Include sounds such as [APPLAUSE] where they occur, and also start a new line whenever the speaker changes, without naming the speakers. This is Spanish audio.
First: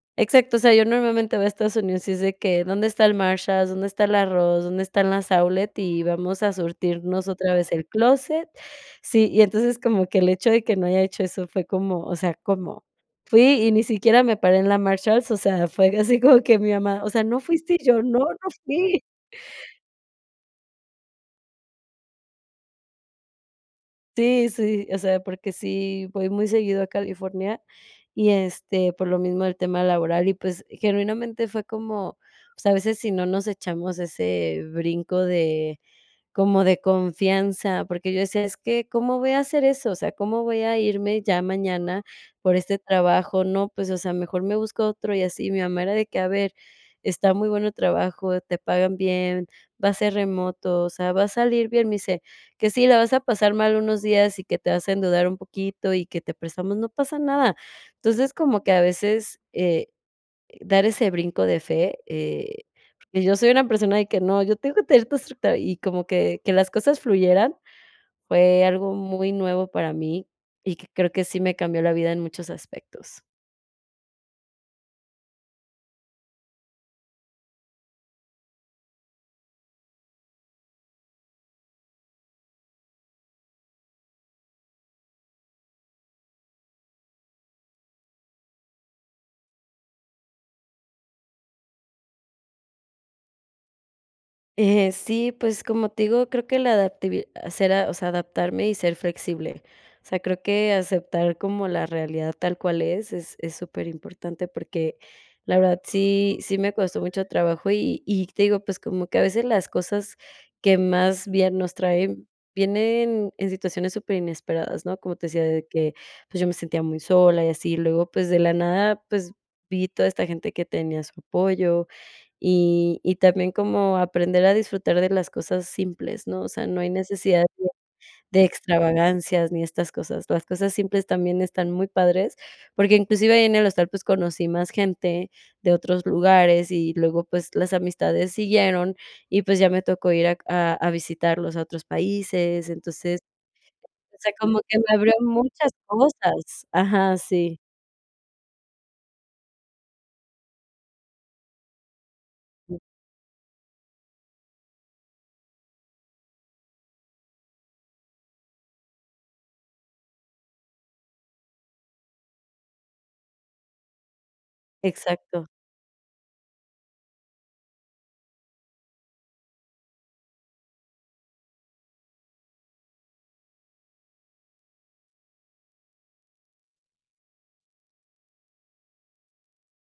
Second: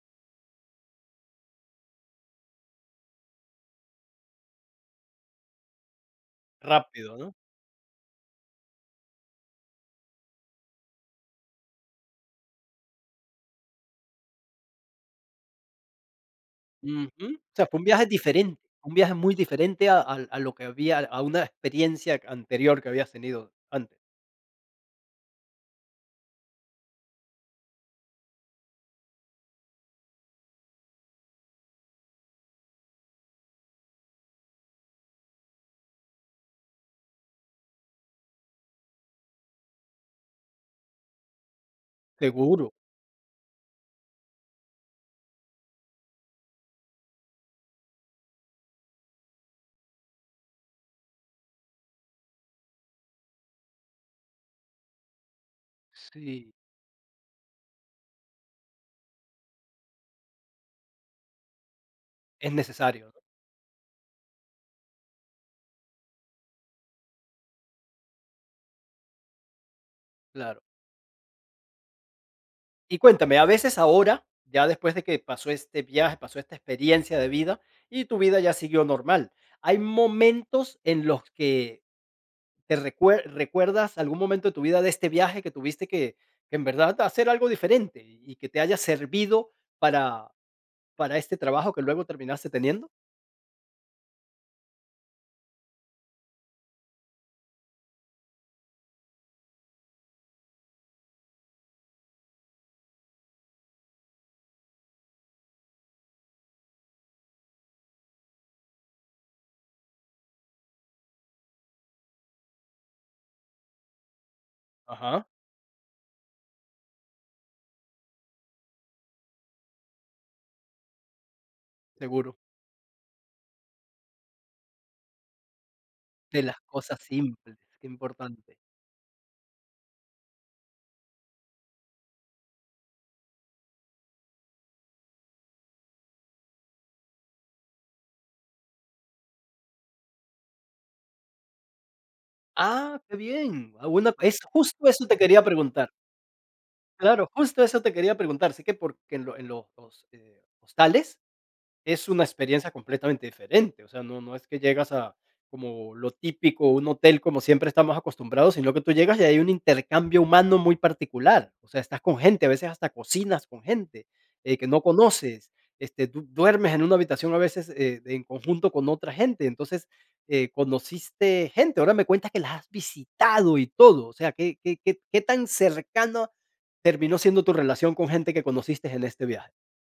Exacto, o sea, yo normalmente voy a Estados Unidos, y es de que: "¿Dónde está el Marshalls? ¿Dónde está la Ross? ¿Dónde están las outlets? Y vamos a
Rápido,
surtirnos
¿no?
otra vez el clóset". Sí, y entonces, como que el hecho de que no haya hecho eso fue como, o sea, ¿cómo? Fui y ni siquiera me paré en la Marshalls, o sea, fue de así como que mi mamá: "O sea,
Ujú. O
¿no
sea,
fuiste?"
fue un
Y yo:
viaje
"No, no
diferente, fue un
fui".
viaje muy diferente a al a lo que había a una experiencia anterior que habías tenido antes.
Sí, sí, o sea, porque sí voy muy seguido a California, y este, por lo mismo del tema laboral. Y, pues, genuinamente fue como o sea, a veces sí no nos echamos ese brinco de como de confianza, porque yo decía: "Es que, ¿cómo voy a hacer eso? O sea, ¿cómo voy a irme ya mañana por
Seguro.
este trabajo? No, pues, o sea, mejor me busco otro y así". Mi mamá era de que: "A ver, está muy bueno el trabajo, te pagan bien, va a ser remoto, o sea, va a salir bien". Me dice: "Que si la vas a pasar mal unos días, y que te vas a endeudar un poquito y que te
Sí.
prestamos, no pasa nada". Entonces, como que a veces, eh, dar ese brinco de fe,
Es
eh,
necesario, ¿no?
pues, yo soy una persona de que: "No, yo tengo que tener todo estructurado". Y como que que las cosas fluyeran fue algo muy nuevo para mí,
Claro.
y que creo que sí me cambió la vida en muchos
Y
aspectos.
cuéntame, a veces ahora, ya después de que pasó este viaje, pasó esta experiencia de vida y tu vida ya siguió normal, ¿hay momentos en los que te recuer recuerdas algún momento de tu vida de este viaje que tuviste que que en verdad hacer algo diferente,y y que te haya servido para para este trabajo que luego terminaste teniendo?
Eh, sí, pues como te digo, creo que la adaptabili sera o sea, era adaptarme y ser flexible. O sea, creo que aceptar como la realidad tal cual es, es es superimportante, porque la verdad [WHISTLES] sí sí me costó mucho trabajo, y y te digo, pues como que a veces las cosas que más bien nos traen, vienen en situaciones superinesperadas, ¿no? Como
Ajá.
te decía de que, pues, yo me sentía muy sola y así, luego pues, de la nada, pues vi toda esta gente que tenía su apoyo.
Seguro.
Y y también como aprender a disfrutar de las cosas simples, ¿no?
De
O
las
sea, no hay
cosas
necesidad
simples,
de
qué
de
importante.
extravagancias ni estas cosas. Las cosas simples también están muy padres, porque, inclusive, ahí en el hostal, pues conocí más gente de otros lugares, y luego, pues las amistades siguieron, y, pues ya me tocó ir a a a visitarlos a otros países.
Ah, qué
Entonces,
bien. Alguna
o sea,
es
como que me
justo eso
abrió
te quería
muchas
preguntar.
cosas ajá,
Claro,
sí.
justo, eso te quería preguntar, sí que porque en lo en los, eh, hostales es una experiencia
[UNINTELLIGIBLE]
completamente diferente. O sea, no no es que llegas a como lo típico, un hotel como siempre estamos acostumbrados, sino que tú llegas y hay un intercambio humano muy particular. O sea, estás con gente, a veces hasta cocinas con gente, eh, que no
Exacto.
conoces, este, tú du duermes en una habitación a veces e en conjunto con otra gente, entonces, eh, conociste gente. Ahora me cuentas que las has visitado y todo. O sea, ¿qué qué qué qué tan cercana terminó siendo tu relación con gente que conociste en este viaje?